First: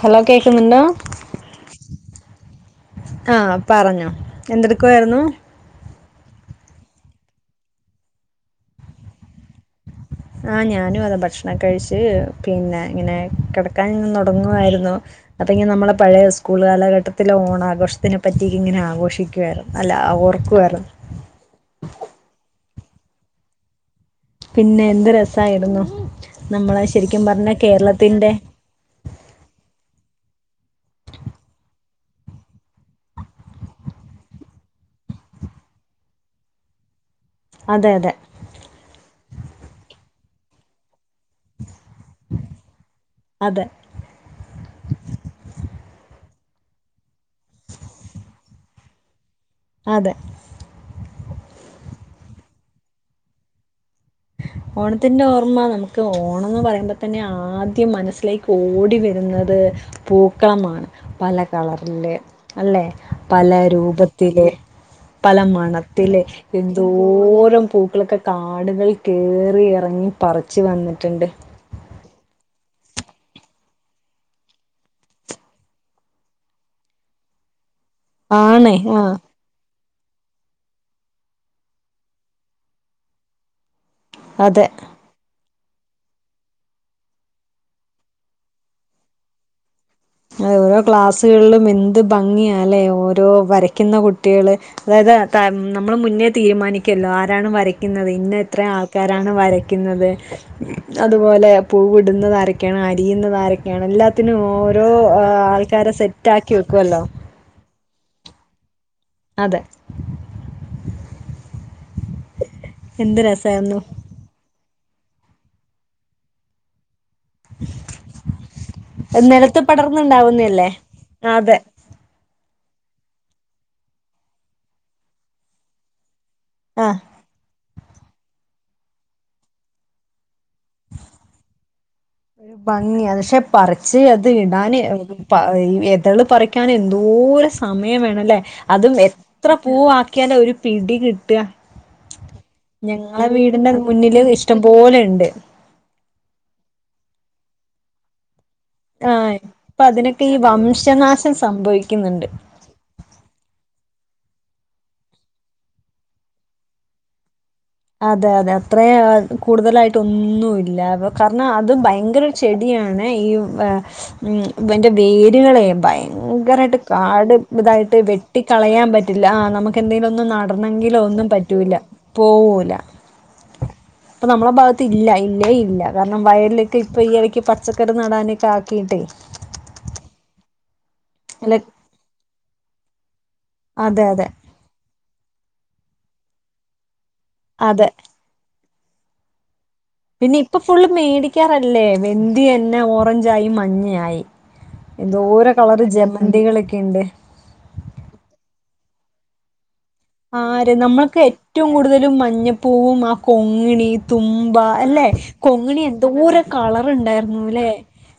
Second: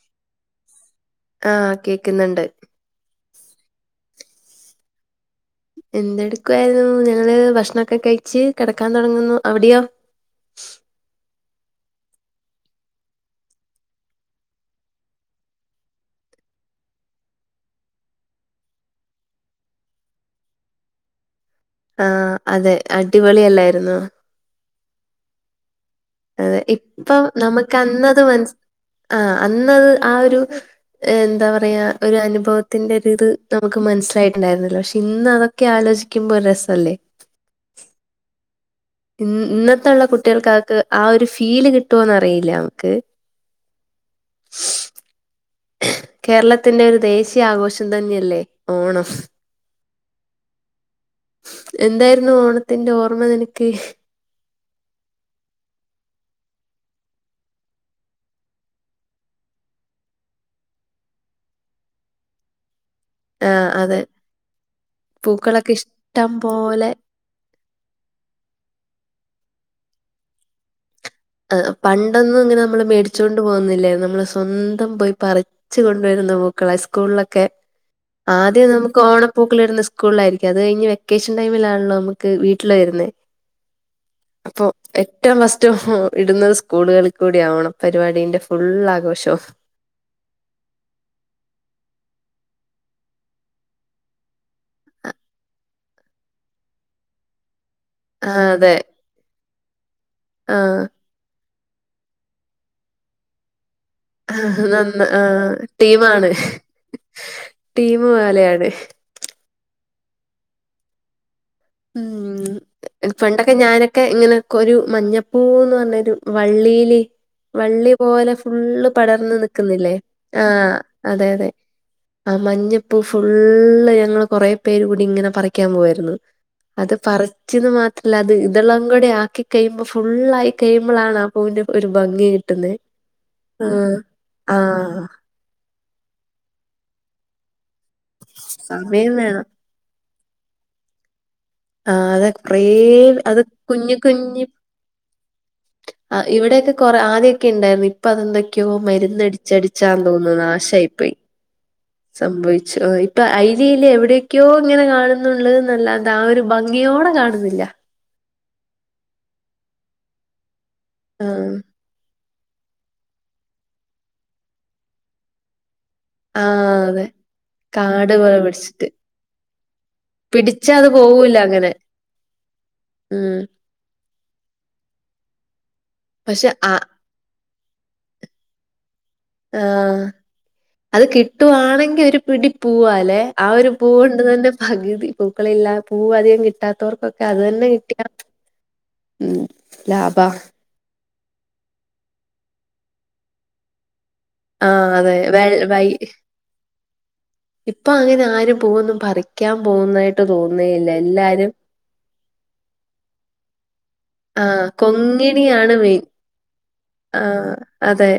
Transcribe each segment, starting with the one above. Hello കേൾക്കുന്നുണ്ടോ? ആഹ് കേക്കുന്നുണ്ട്. ആഹ് പറഞ്ഞോ എന്തെടുക്കുവായിരുന്നു? എന്തെടുക്കുവായിരുന്നു ഞങ്ങള് ഭക്ഷണൊക്കെ കഴിച്ച് കെടക്കാൻ തൊടങ്ങുന്നു അവിടെയോ? ആഹ് ഞാനും അത് ഭക്ഷണം കഴിച്ച് പിന്നെ ഇങ്ങനെ കെടക്കാൻ ഇങ്ങനെ തൊടങ്ങുവായിരുന്നു അപ്പെങ്കി നമ്മളെ പഴയ സ്കൂള് കാലഘട്ടത്തിലെ ഓണാഘോഷത്തിനെ പറ്റി ഇങ്ങനെ ആഘോഷിക്കുവായിരുന്നു അല്ല ഓർക്കുവായിരുന്നു ആഹ് അതെ അടിപൊളി അല്ലായിരുന്നോ? പിന്നെ എന്ത് രസായിരുന്നു അതെ നമ്മളെ ഇപ്പം ശരിക്കും പറഞ്ഞ നമുക്ക് അന്നത് കേരളത്തിന്റെ മനസ് ആ അന്നത് ആ ഒരു ഏഹ് എന്താ പറയാ ഒരു അനുഭവത്തിന്റെ ഒരിത് നമുക്ക് മനസ്സിലായിട്ടുണ്ടായിരുന്നില്ല പക്ഷെ ഇന്ന് അതൊ ക്കെ ആലോചിക്കുമ്പോ ഒരു രസല്ലേ അതെ അതെ ഇന്ന് ഇന്നത്ത്ള്ള കുട്ടികൾ കാക്ക് ആ ഒരു ഫീ ഫീല് കിട്ടോന്നറിയില്ല നമുക്ക് അതെ കേരളത്തിന്റെ ഒരു ദേശീയ ആഘോഷം തന്നെയല്ലേ ഓണം അതെ എന്തായിരുന്നു ഓണത്തിന്റെ ഓർമ്മ നിനക്ക് ഓണത്തിന്റെ ഓർമ്മ നമുക്ക് ഓണംന്ന് പറയുമ്പോ തന്നെ ആദ്യം മനസ്സിലേക്ക് ഓടി വരുന്നത് പൂക്കളമാണ് പല കളറില് അല്ലെ പല ആഹ് അതെ. രൂപത്തില് പല പൂക്കളൊക്കെ മണത്തില് ഇഷ്ടം എന്തോ പോലെ ന്തോരം പൂക്കളൊക്കെ കാടുകൾ കേറി ഇറങ്ങി പറിച്ചു വന്നിട്ടുണ്ട് അതെ പണ്ടൊന്നും ഇങ്ങനെ നമ്മള് മേടിച്ചൊണ്ട് പോകുന്നില്ലായിരുന്നു നമ്മള് സ്വന്തം പോയി പറി റിച്ച് കൊണ്ടുവരുന്ന പൂക്കളാ സ്കൂൾലൊക്കെ ആദ്യം ആണ് നമ്മക്ക് ആ ഓണം പൂക്ക്ള്ട്ണത് സ്കൂളിലായിരിക്കും അത് കയ്ഞ്ഞ് വെക്കേഷൻ ടൈമിലാണല്ലോ നമ്മക്ക് വീട്ടില് വെര്ന്നെ അതെ അപ്പൊ ഏറ്റവും ഫസ്റ്റ് [unintelligible] ഇട്ന്നത് സ്കൂളുകളിൽ കൂടി ആവണം പരിപാടീന്റെ ഫുള്ളാ ആഘോഷവും അത് ഓരോ ക്ലാസ്സുകളിലും എന്ത് ഭംങ്ങിയാ ലേ ഓരോ വരയ്ക്കുന്ന കുട്ടികള് അതായത് അതാണ് നമ്മള് മുന്നേ തീരുമാനിക്കല്ലോ ആരാണ് വരയ് ക്ക്ന്നത് ഇന്ന് ആഹ് എത്ര അതെ ആൾക്കാരാണ് വരയ്ക്ക്ന്നത് ആഹ് അത്പോലെ പൂവിട്ന്നതാരൊക്കെയാണ് അരിയ്ന്നത് ആരൊക്കെയാണ് എല്ലാ ആ നന്ന ആ ടീമാണ് സെറ്റാക്കി വെക്കുമല്ലോ ടീമ് പോലയാണ് അതെ ഉം എന്ത് പണ്ടൊക്കെ രസമായിരുന്നു ഞാനൊക്കെ ഇങ്ങനെക്കെ ഒരു മഞ്ഞപ്പൂവ്ന്ന് പറഞ്ഞ ഒരു വള്ളിയില് വള്ളി പോലെ ഫുള്ള് പടർന്ന് നിലത്ത് നിക്ക്ന്നില്ലേ ആ പടർന്നുണ്ടാവുന്നതല്ലേ അതെ അതെ ആ മഞ്ഞപ്പൂ ഫുള്ള് ഞങ്ങള് കൊറെ പേര് കൂടി ഇങ്ങനെ പറിക്കാൻ പോവായിര്ന്നു ആ അത് പറിച്ചന്ന് മാത്രല്ല അത് ഇതെളും കൂടെ ആക്കി കഴിയുമ്പോ ഫുള്ളായി കയ്യ്മ്പോളാണ് ആ പൂവിന്റെ ഒര് ഭംങ്ങി ഭംങ്ങിയാ പക്ഷെ പറിച്ച് അത് ഇടാന് ആഹ് പ എതള് പറിക്കൻ എന്തോര് സമയം വേണല്ലേ അതും സമയം വേണം എത്ര പൂവാക്കിയാലാ ഒര് പിടി കിട്ടാ ആഹ് അത് കൊറേ ഞങ്ങളെ അത് വീടിന്റെ കുഞ്ഞി മുന്നില് ഇഷ്ട്ടം പോലെണ്ട് ആ ഇവിടെക്കെ കുറെ ആദ്യക്കെ ഇണ്ടാര്ന്നു ഇപ്പൊ അതൊന്ന് ക്ക്യോ ആഹ് ഇപ്പൊ മര്ന്നടിച്ചടിച്ചാന്ന് അതിനൊക്കെ തോന്നൂ ഈ നാശായി പ്പോയി വംശനാശം സംഭവിക്കുന്നുണ്ട് സംഭവി ച്ചോയി ഇപ്പൊ ഐല് യ്ല് എവിടെയൊക്കെയോ ഇങ്ങനെ കാണുന്നുണ്ട് ന്നല്ലാണ്ടാ ആ ഒരു ഭംഗിയോടെ കാണ്ന്നില്ല അതെ അതെ അത്രേ കൂടുതലായിട്ട് ഒന്നുല്ല അത് കാരണം ആഹ് അത് ഭയങ്കര ചെടിയാണ് ഈ വെ വെന്റെ വേര്കളെ ഭയ യങ്കരായിട്ട് ആഹ് അതെ കാട് ഇതായിട്ട് കാട് പോലെ പിടിച്ചിട്ട് വെട്ടിക്കളയാൻ പറ്റില്ല ആ നമ്മക്ക് എന്തെലും ഒന്ന് പിടിച്ചാ അത് നടണെങ്കിലോ ഒന്നും പോവൂല പറ്റ് അങ്ങനെ റ്റൂല പോവോൽ ഉം ഇപ്പ നമ്മള ഭാഗത്ത് ഇല്ല ഇല്ലേ ഇല്ല കാരണം പക്ഷെ ആ വയലിലൊക്കെ ഇപ്പ ഈ ഇടയ്ക്ക് പച് പച്ചക്കറി നടാനൊക്കെ ആക്കിട്ടേയ് ആ അത് അല്ല കിട്ടുവാണെങ്കി ഒര് പിടി പൂവാ ലേ ആ ഒരു അതെ പൂവുണ്ട് അതെ ന്നുണ്ടേ പക് തി പൂക്കളില്ല പൂവ് അധികം കിട്ടാത്തവർക്കൊക്കെ ക്കെ അതന്നെ അതെ കിട്ടിയ ഉം ലാഭാ പിന്നെ ഇപ്പൊ ഫുള്ള് മേടിക്കാറല്ലേ വെന്തി തന്നെ ഓറഞ്ചായി മഞ്ഞയായി ആഹ് അതെ വെ എന്തോര കളറ് വൈ ജമന്തികളൊക്കെ യ്ണ്ട് ഇപ്പൊ അങ്ങനെ ആരും പൂവോന്നും പറിക്കാൻ പോക്ന്നായിട്ട് ആര് നമ്മൾ ഒക്കേ ഏറ്റവും കൂട്തലും മഞ്ഞപ്പൂവും ആ കൊങ്ങിണി ആ തുമ്പ അല്ലെ കൊങ്ങിണിയാണ് കൊങ്ങിണി മെയിൻ എന്തോരം കളറ് ആ ഇണ്ടായിരുന്നുലെ അതെ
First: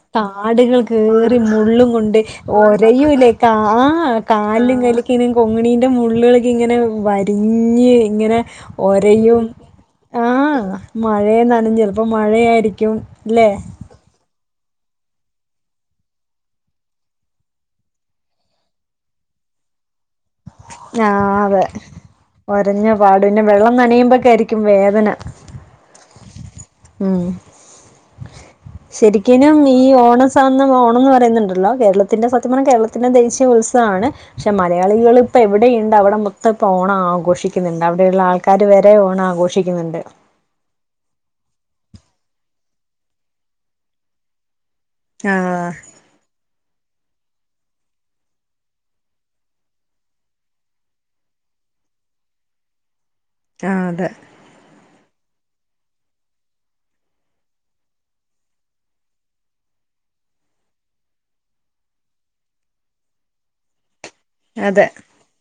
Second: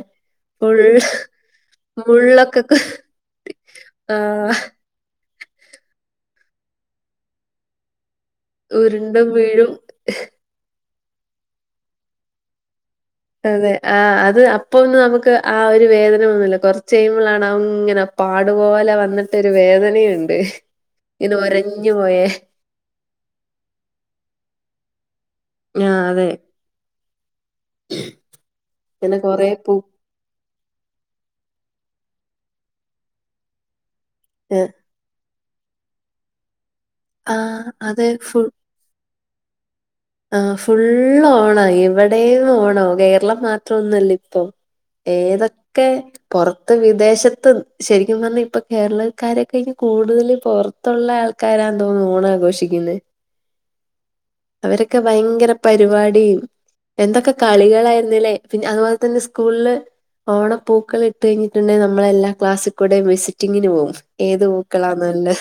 ഫുൾ താട്കൾ കേറി മുള്ളും കൊണ്ട് മുള്ളൊക്കെ കു- ഒരയൂലെ കാ ആ കാലിലും കൈലുംക്കേ കൊങ്ങിണീന്റെ മുള്ളെള് ഇങ്ങനെ വരിഞ്ഞ് ഇങ്ങനെ ഉരുണ്ടും ഒരയും വീഴും ആ മഴയെ ന്നനഞ്ഞ് ചെൽപ്പോ മഴയായിരിക്കും ല്ലേ അതെ ആ അത് അപ്പൊ ഒന്നും നമ്മക്ക് ആ ഒരു വേദന ഒന്നുല്ല കൊറച്ച് കയ്യ്മ്പോളാണ് അഹ് ഇങ്ങനെ പാടുപോലെ വന്നിട്ടൊരു വേദനയുണ്ട് ആ ഇങ്ങനെ അതെ ഒരഞ്ഞു പോയേ ഒരഞ്ഞ പാട് പിന്നെ വെള്ളം നനയുമ്പക്കായിരിക്കും വേദന ആ അതെ ഉം ഇങ്ങനെ കുറെ ശരിക്കിനും പൂ ഈ ഓണ സ ഓണംന്ന് പറയ്ന്ന്ണ്ടല്ലോ കേരളത്തിന്റെ സത്യ പറഞ്ഞ കേരളത്തിന്റെ ദേശീയത്സവമാണ് പക്ഷേ ഏ, മല മലയാളികൾ ഇപ്പോ എവിടെയ്ണ്ട് അവടെ മൊത്തം ഇപ്പോ ഓണം ആ ആഘോഷിക്കുന്നുണ്ട് അതെ അവിടെയ്ള്ള ആൾക്കാര് വരെ ഓണം ആഘോ ക്ഷിക്ക്ന്ന്ണ്ട് ആഹ് ഫുളള് ഓണായി ഇവിടെ ഓണാ കേരളം മാത്രം ഒന്നും അല്ലിപ്പൊ ആഹ് ഏതൊക്കെ പൊറത്ത് വിദേശത്ത് ശരിക്കുപറഞ്ഞാ ഇപ്പൊ കേരളക്കാരൊക്കാന് കൂടുതല് പൊറ ത്തുള്ള ആൾക്കാരാതോന്നുന്നു ഓണം ആഘോഷിക്ക്ന്നേ ആഹ് അതെ അവരൊക്കെ ഭയങ്കര പരിപാടീം എന്തൊക്കെ കളികളായിരുന്നില്ലേ പിന്നെ അതുപോൽതന്നെ സ്കൂളിൽ ഓണപ്പൂക്കളിട്ട് കഴിഞ്ഞിട്ടുണ്ടെങ്ക നമ്മളെല്ലാ ക്ലാസ്സിക്കൂടെയും വിസിറ്റിങ്ങിന് പോവും ഏത് അതെ പൂക്കളാനല്ലെ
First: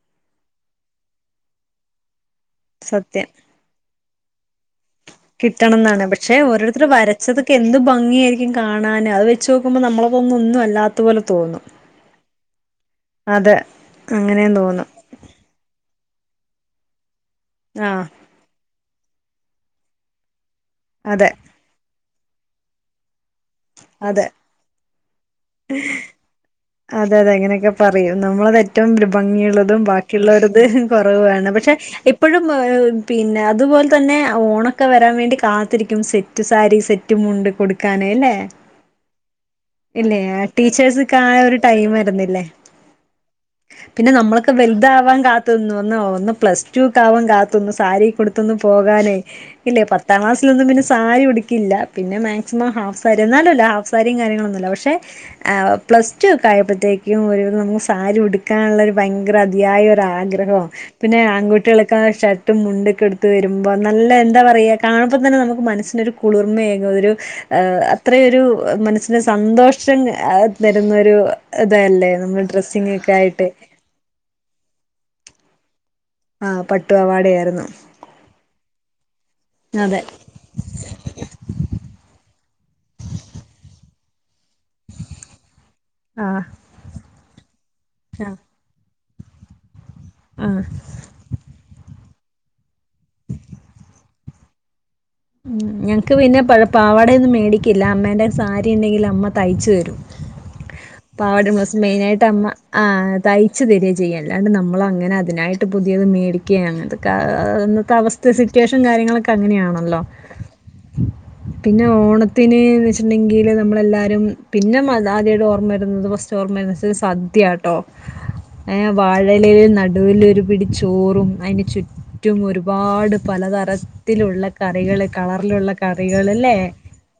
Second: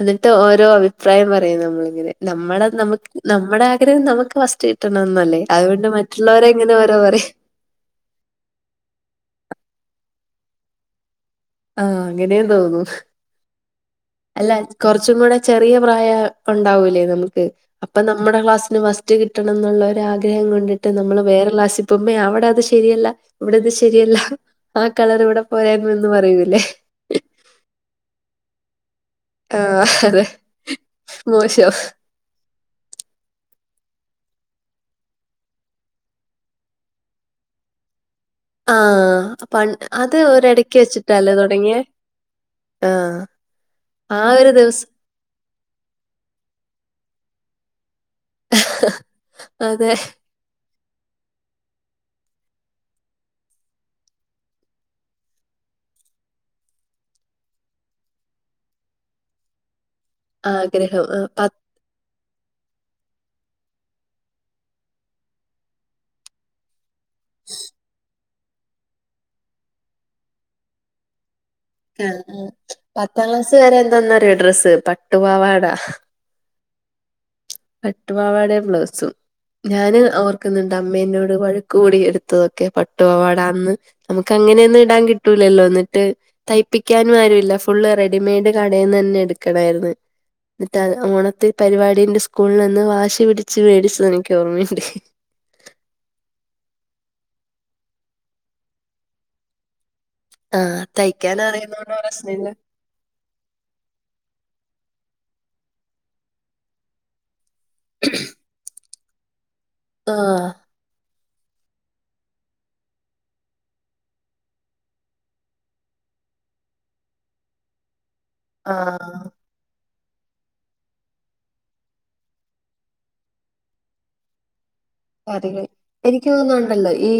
എന്നിട്ട് ഓരോ അഭിപ്രായം പറയുനമ്മളിങ്ങനെ നമ്മളെ നമക്ക് സത്യം നമ്മടെ ആഗ്രഹം നമക്ക് ഫസ്റ്റ് കിട്ടണന്നല്ലേ അതോകൊണ്ട് മറ്റുള്ളവരെ ഇങ്ങനെ ഓരാ പറയു ഒക്കെ എന്ത് ഭംഗിയായിരിക്കും കാണാന് അഹ് വെച്ചോക്കുമ്പോ നമ്മളക്കൊന്നന്നും അല്ലാത്തപോലെ തോന്നും ആഹ് അങ്ങനേയു തോന്നു അതെ അല്ലാ അങ്ങനെയും തോന്നും കൊറച്ച് ച്ച് കൂടെ ചെറിയ പ്രായ ഒണ്ടാവൂലേ നമുക്ക് അപ്പ ആഹ് നമ്മടെ ക്ലാസിന് ഫസ്റ്റ് റ്റ് കിട്ടണന്നുള്ളരാഗ്രഹം കൊണ്ടിട്ട് നമ്മള് അതെ വേറെ ക്ലാസിപോകുമ്പോ അവിടെ അത് ശെരിയല്ല ഇവിടെത് ശെരിയല്ലാ അതെ ആ കളറിവിടെ പോരാരുന്നു എന്ന് പറയൂല്ലേ അതെതെ അങ്ങനെയൊക്കെ പറയും നമ്മളതെറ്റ ഏറ്റവും ആ ഭംഗിയുള്ളതും അതെ ബാക്കിയുള്ളവരത് കൊറവാണ് മോശം പക്ഷെ ഇപ്പോ ഇപ്പോഴും പിന്നെ അതുപോൽതന്നെ ഓണൊക്കെ വരാൻ വേണ്ടി കാത്തിരിക്കും സെറ്റ് സെറ്റ്സാരി സെറ്റുമുണ്ടൊക്കുടുക്കാന് അല്ലേ ആ പൺ അത് ഇല്ലേ ആ ഒരിടയ്ക്ക് ടീച്ചേഴസ് കാ വെച്ചിട്ടല്ലേ തുടങ്ങിയേ ടൈമാരുന്നില്ലേ ആ പിന്നെ ആ ഒരു നമ്മളൊക്കെ ദിവസം വെൽതവാൻ കാ ത്ത്ന്നു ഒന്ന് പ്ലസ്ടു ഒക്കെ ആവാൻ കാത്ത്ന്ന് സാരി യൊകേ ഉടുത്ത് ഒന്ന് പോകാനേ ഇല്ലേ അതെ പത്താം ക്ലാസ് അന്നൊന്നു പിന്നെ സാരിടുക്കില്ല പിന്നെ മാക്സിമം ഹാഫ് സാരി എന്നാലോല്ല ഹാഫ് സാരിയും കാര്യങ്ങളൊന്നുല്ല പക്ഷെ പ്ലസ് ടു ഒക്കെയപ്പോഴത്തേക്കും ഒരു നമക്ക് സാരി ഉടുക്കാനുള്ള ഭയങ്കര അതിയായ ആഗ്രഹോ ആഗ്രഹം പിന്നെ ആ, പത്ത് ആൺകുട്ടി ളൊക്കെ ഷർ ട്ടും മുണ്ടൊക്കെടുത്ത് വരുമ്പോ നല്ല എന്താ പറയാ കാണുമ്പതന്നെ നമുക്ക് മനസ്സിനൊരു കുളിർമയേകും ഒരു അത്രയൊരു മനസ്സിന് സന്തോഷം തരുന്നൊരു ആ ഇതല്ലേ നമ്മൾ ഡ്രസ്സിങ്ങൊക്കെ ആയിട്ട് പത്താക്ലാസ് വരെ എന്താന്നാറിയോ ഡ്രസ്സ് പട്ടുപാവാടാ ആഹ് പട്ടുപാവാട ആയിരുന്നു പട്ടുപാവാടേം ബ്ലൗസും ഞാന് അതെ ഓർ ക്ക്‌ന്ന്ണ്ട് അമ്മേന്നോട് വഴക്ക്‌കൂടി എടുത്തതൊക്കെ പട്ടുപാവാട അന്ന് നമുക്കങ്ങനെ അന്ന് ഇടാൻ കിട്ടൂലല്ലോ എന്ന്ട്ട് ആഹ് തയ്പ്പിക്കാനു അറിയില്ല ഫുള്ള് റെഡിമെഡ് കടേന്നെന്നെ എടുക്കണായ്ര്ന്ന് ഉം ന്നിട്ടഹ് ഓണത്ത് പരിപാടിൻ്റെ സ് കൂൾളന്ന് വാശി പിടിച്ച് വേടിച്ചത് എനിക്കോർമ്മയിണ്ട് ഉം ഞങ്ങക്ക് പിന്നെ പഴെ പാവാടൊയൊന്നും മേടിക്കില്ല അമ്മേന്റെ സാരി ഇണ്ടെങ്കില് അമ്മ തയ്ച്ച് തെരും ആ തയ്ക്കാൻ പാവാടിം ബ്ലൗസും അറിയുന്നോണ്ട് മെയിനായിട്ട് പ്രശ്നമില്ല അമ്മ ആഹ് തയ്ച്ച് തെരാ ചെയ്യ്ണ്ട് അല്ലാണ്ട് നമ്മളങ്ങനെ അതിനായിട്ട് പുതിയത് മേടി ക്കെ അങ്ങൻത്തൊക്കെ അഹ് അന്നത്തെ അവസ്ഥേ സിറ്റുവേഷൻ കാര്യങ്ങളൊക്കെ അങ്ങനെയാണല്ലോ ആഹ് പിന്നെ ഓണത്തിന് വെച്ച്ട്ട്ണ്ടെങ്കില് നമ്മളെല്ലാരും പിന്നെ മ ആദ്യായിട്ട് ഓർമ്മ വരുന്നത്. ഫാസ്റ്റ് ത്തെ ഓർമ്മ മനസ്സ് സദ്യാട്ടോ ഏഹ് ആ വാഴലേല് നടുവിലൊരു പിടിച്ചോറും അയ്ന് ചു റ്റും ഒരുപാട് പലതരത്തിലുള്ള കറികള് കറികൾ കളറിലുള്ള എനിക്ക് കറികള് അല്ലേ തോന്നുന്നുണ്ടല്ലോ ഈ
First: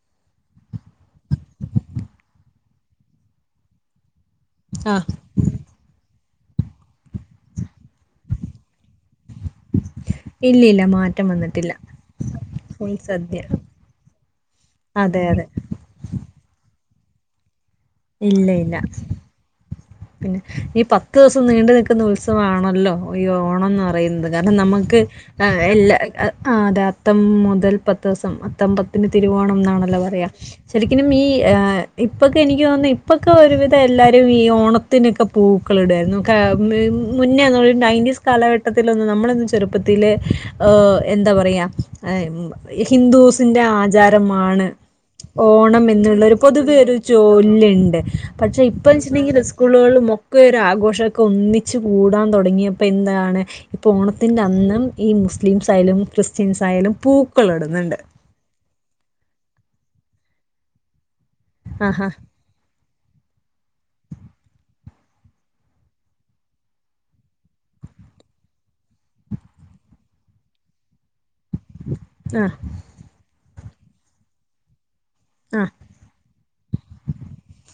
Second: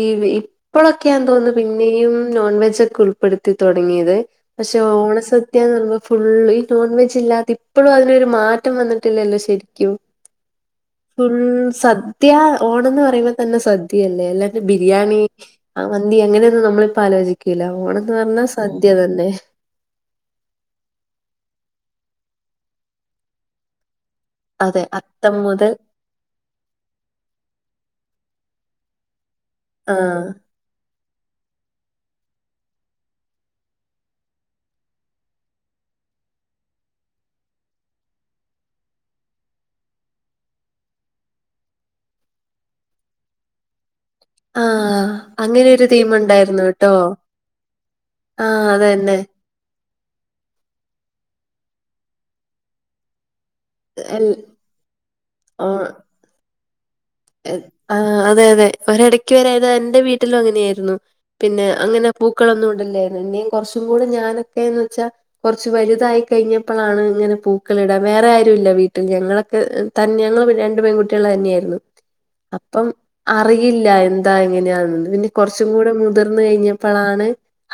ഈ ഹി ഇപ്പളൊക്കെയാന്ന് തോന്നുന്നു പിന്നെയും നോൺവെജൊക്കെ ഉൾപ്പെടുത്തി തൊടങ്ങിയത് പക്ഷെ ആ ഓണസ ദ്യാന്ന് പറീമ്പൊ ഫുളള് ഈ നോൺ വെജ് ഇല്ലാത്ത ഇപ്പഴു അതിനൊരു മാറ്റം വന്നിട്ടില്ലല്ലോ ശരി ക്ക്യും ഇല്ല ഇല്ല മാറ്റം ഫുൾ വന്നിട്ടില്ല സദ് ദ്യ ഫുൾ ഓണംന്ന് സദ്യ പറയുമ്പൊതന്നെ സദ്യയല്ലേ അല്ലാണ്ട് ബിരിയാണി അതെ അതെ ആ മന്തി അങ്ങനെഒന്നും. നമ്മളിപ്പ ആലോചിക്കീല. ഓണംന്ന് പറഞ്ഞാ ഇല്ല ഇല്ല സദ്യ തന്നെ. പിന്നെ ഈ പത്ത് ദിവസം നീണ്ടു നിക്ക്‌ന്ന ഉത്സവാണൊല്ലോ ഈ ഓണംന്ന് പറയിന്നത് അത് കാരണം അതെ നമക്ക്‌ അത്തം ഏ യ് മുതൽ ഇല്ല അഹ് അഹ് ആഹ് അതെ അത്തം മുതൽ പത്തുസം. അത്തമ്പത്തിന് തിരുവോണം ആ ന്നാണല്ലോ പറയാ. ശരിക്കിനും. ഈ എഹ് ഇപ്പൊക്കെനിക്ക് തോന്ന്ന്ന് ഇപ്പൊക്കെ ഒരുവിധ എല്ലാരു ഈ ഓണ ത്തിനൊക്കെ പൂക്കള് ഇട് വാര്ന്നു. ക മ് മുന്നേ ഒന്നും ഒര് നയൻന്റിസ് കാലഘട്ടത്തിലൊന്നും നമ്മളൊന്നും ചെ ചെറുപ്പത്തില് ഓ എന്താ പറയാ എഹ് മ് ഈ ഹിന്ദൂസിന്റെ ആചാ ആ ചാരമാണ് അങ്ങനെ ഓണം ഒരു തീം എന്ന്ള്ളൊരു ഉണ്ടായിരുന്നു പൊതുവേ കേട്ടോ ഒരു ചോല്ല് ഇണ്ട്. ആ പക്ഷെ അതന്നെ ഇപ്പന്ന്ച്ച്ട്ട്ണ്ടെങ്കി രിസ് സ്കൂള്കളിലും ഒക്കെ ഒര് ആഘോഷൊക്കെ ഒന്നിച്ച് പൂവ് ഇടാൻ തൊടങ്ങിയപ്പോ എന്താണ് ഇപ്പോ എൽ ഓണത്തിന്റെഅന്നും ഈ മുസ്ലിംസ് ആയാലും ക്രിസ്ത്യസ് ആയാലും പൂ എഹ് ആഹ് അതെ അതെ ഒരെടെക്ക്‌ വരെ അത് എന്റെ വീട്ടിലും അങ്ങനെയേര്ന്നു പിന്നെ അങ്ങനെ ആഹാ പൂ ക്കളൊന്നും ഇട്ല്ലായ്ര്ന്ന് പിന്നിം കൊർച്ചും കൂടെ ഞാനൊക്കെ എന്ന് വെച്ചാ കൊറച്ച് വല്തായി കഴിഞ്ഞപ്പളാണ് ഇങ്ങനെ പൂക്കള് ഇടാൻ വേറെ ആരു ഇല്ല വീട്ടിൽ ഞങ്ങളൊക്കെ ഹ് തന്നെ ഞങ്ങളെ വീട്ടില് രണ്ട് പെകുട്ട്യോൾ തന്നെയാര്ന്നു. ആ പ്പം അറിയില്ല എന്താ എങ്ങനെയാണെന്നൊന്ന് പിന്നെ കൊർച്ചും ആ കൂടെ മുതിർന്ന് കയിഞ്ഞപ്പളാണ്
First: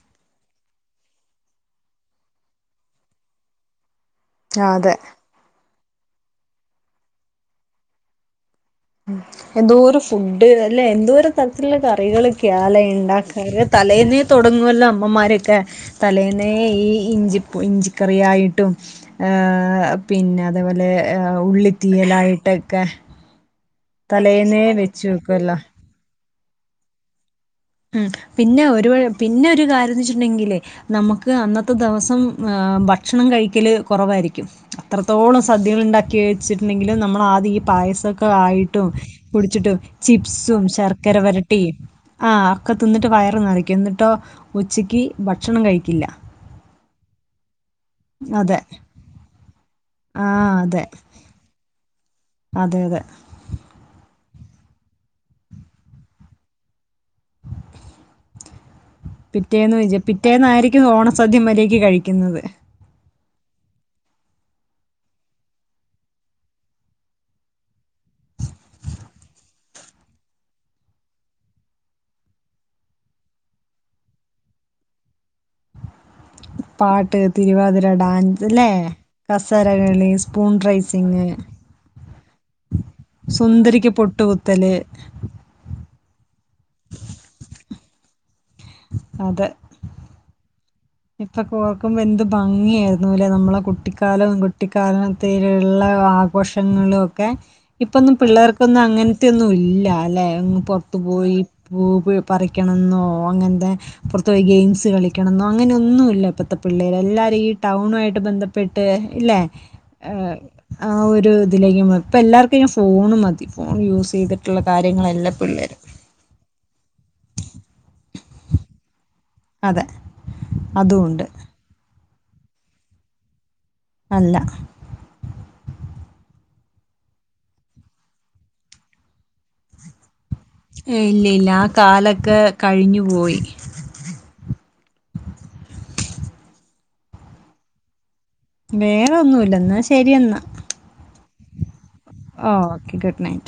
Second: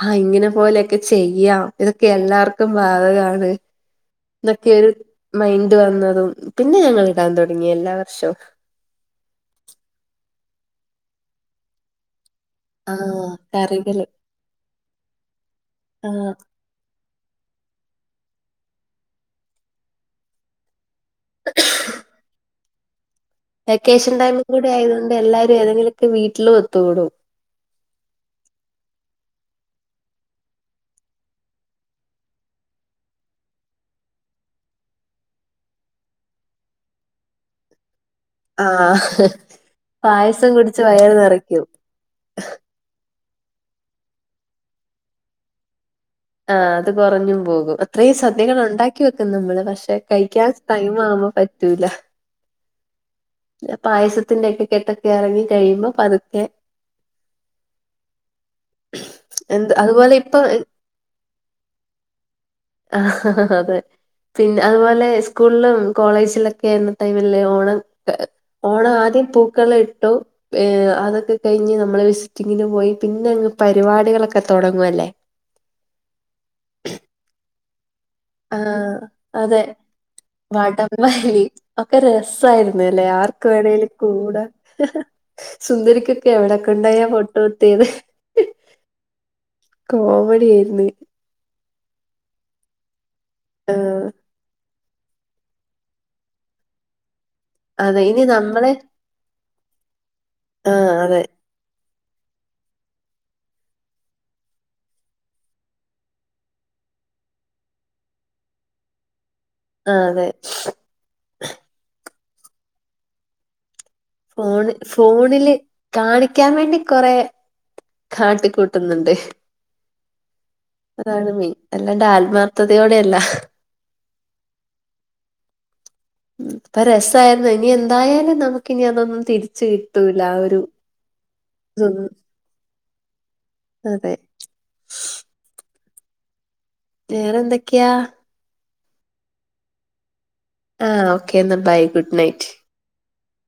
ആഹ് ഇങ്ങനെ പോലൊക്കെ ചെയ്യാം. ഇതൊക്കെ എല്ലാർക്കും ബാധകാണ് ന്നൊക്കെ ഒര് അതെ മൈൻഡ് വന്നതും പിന്നെ ഞങ്ങള് ഇടാൻ തൊടങ്ങി എല്ലാ വർഷവും എന്തോരം ഫുഡ് അല്ലേ എന്തോരം തരത്തില്ള്ള കറികള് ക്കെയാലെ ആഹ് ഇണ്ടാക്കാറ് കറികള് തലേന്നേ തൊടങ്ങുവല്ലോ അമ്മമാരെക്കെ ആഹ് തലേന്നേ ന്നെ ഈ ഇഞ്ചിപു ഇഞ്ചിക്കറിയായിട്ടും. ഏഹ് പിന്നെ അതെപോലെ ഏഹ് ഉള്ളിത്തീയലായിട്ടൊക്കെ വെക്കേഷൻ ടൈമ് തലേന്നേ കൂടെ വെച്ച് ആയത്കൊണ്ട് വെക്കുവല്ലോ എല്ലാവരും ഏതെങ്കിലൊക്കെ വീട്ടിലും ഒത്തുകൂടും. ഉം പിന്നെ ഒരു കാര്യം പിന്നെ ഒരു കാര്യംന്ന് വെച്ച്ട്ട്ണ്ടെങ്കിലേ. നമക്ക് അന്നത്തെ ദവസം ഏഹ്. ഭക്ഷണം കഴിക്കല് കൊറവായിരിക്കും. അത്രത്തോളം സദ്യകള്ണ്ടാക്കി വെച്ചിട്ട്ണ്ടെങ്കിലും നമ്മളാദ്യ ഈ പായസ ക്ക ആയിട്ടും ആഹ് കുടിച്ചിട്ടും പായസം ചിപ്സും കുടിച്ച് വയറ് ശർക്കര വരട്ടി നിറയ്ക്കും ആഹ് അക്കെ തിന്നിട്ട് വയറ് നെറക്കും. ന്നിട്ടോ ഉച്ചക്ക് ഭക്ഷണം കഴിക്കില്ല. ആഹ്. അത് കൊറഞ്ഞും പോകും. ഇത്രീ സദ്യകൾ അതെ ഉണ്ടാക്കി വെക്കും നമ്മള്. പക്ഷേ ആ കയിക്കാൻ അതെ ടൈമാവുമ്പോ പറ്റൂല. അതെ അതെ. പായസത്തിന്റെയൊക്കെ കെട്ടൊക്കെ എറങ്ങി കഴിയുമ്പോ പതുക്കെ. എന്ത് പിറ്റേന്ന് വിജെ അതുപോലെ ഇപ്പൊ പിറ്റേന്നായിരിക്കും ഓണസദ്യ മര്യായ്ക്ക് കഴിക്കുന്നത്. ആഹ്ഹ്ഹ് അതെ. പിന്നെ അത്പോലെ സ്കൂൾലും കോളേജിലൊക്കെയായിരുന്ന ടൈമില് ഓണം, ക് ഓണ ആദ്യം പൂക്കള ഇട്ടു. ഏഹ് അതൊക്കെകഴിഞ്ഞ് നമ്മള് വിസിറ്റിങ്ങിന് പോയി പിന്നെ അങ്ങ് പരിവാടികളൊക്കെ തൊടങ്ങുഅല്ലേ. പാട്ട്, തിരുവാതിര, ഡാൻ ആഹ് അതെ. സ്പൂൺ റൈസിങ് വടംവലി ഒക്കെ രസ് സായിരുന്നുലേ. ആർകു വേണേലും സുന്ദരിക്ക് കൂടാ. പൊട്ടുകുത്തൽ സുന്ദരിക്കൊക്കെ എവിടെക്കൊണ്ടോയാ പൊട്ട് കുത്തിയത്. അതെ. കോമഡിഏര്ന്ന്. ഇപ്പൊക്കോർക്കുമ്പോ എന്ത് ഭംഗിയെര്ന്നുലേ നമ്മളെ ആഹ് കുട്ടിക്കാലം. കു ട്ടിക്കാലണത്തിലുള്ള ആഘോഷങ്ങളു ഒക്കെ. അതെ ഇപ്പൊന്നും ഇനി നമ്മള് പിള്ളേർക്കൊന്നും അങ്ങൻ ത്തെയൊന്നുല്ല ല്ലേ, ങ്ങ് ആഹ് പൊർത്തു അതെ പോയി. പൂവി പറിക്കണം ന്നോ, അങ്ങൻതെ പൊറത്ത് പോയി ഗെയിംസ് കളിക്കണം ന്നൊ, അങ്ങനൊന്നു ഇല്ല ഇപ്പത്തെ പിള്ളേര്. എല്ലാരും ഈ ടൗണു ആയിട്ട് ബന്ധപ്പെട്ട്, ഇല്ലേ? ആഹ് അതെ ഏഹ് ആ ഒരു ഇതിലേക്ക് ഇപ്പയ്ന് എല്ലാർക്കും ഫോൺ മതി. ഫോൺ യൂസ് ചെയ്തിട്ടുള്ള ഫോണ് ഫോണില് കാര്യങ്ങളെല്ലപിള്ളേര് കാണിക്കാൻ വേണ്ടി കൊറേ കാട്ടി കൂട്ടുന്നുണ്ട്. അതെ. അതും ഉണ്ട് അതാണ് മെയിൻ. അല്ലാണ്ട് ആൽമാർത്ഥതയോടെയല്ല. അല്ല. ഉം അപ്പരസായിരുന്നു ഇനി എന്തായാലും നമുക്ക്നി അതൊന്നും തിരിച്ച് കിട്ടൂല. ആ ഒ ഏയ് ഇല്ല ഇല്ല ആ കാലൊക്കെ കഴിഞ്ഞു പോയി. അതെ. വേറെന്തൊക്കെയാ? വേറൊന്നൂല്ല ഇന്നാ ശരിയെന്നാ. ആഹ് ഓക്കെ ന്നാ ബൈ ഗു ഓഹ് ഓക്കെ ഗുഡ് നൈറ്റ്.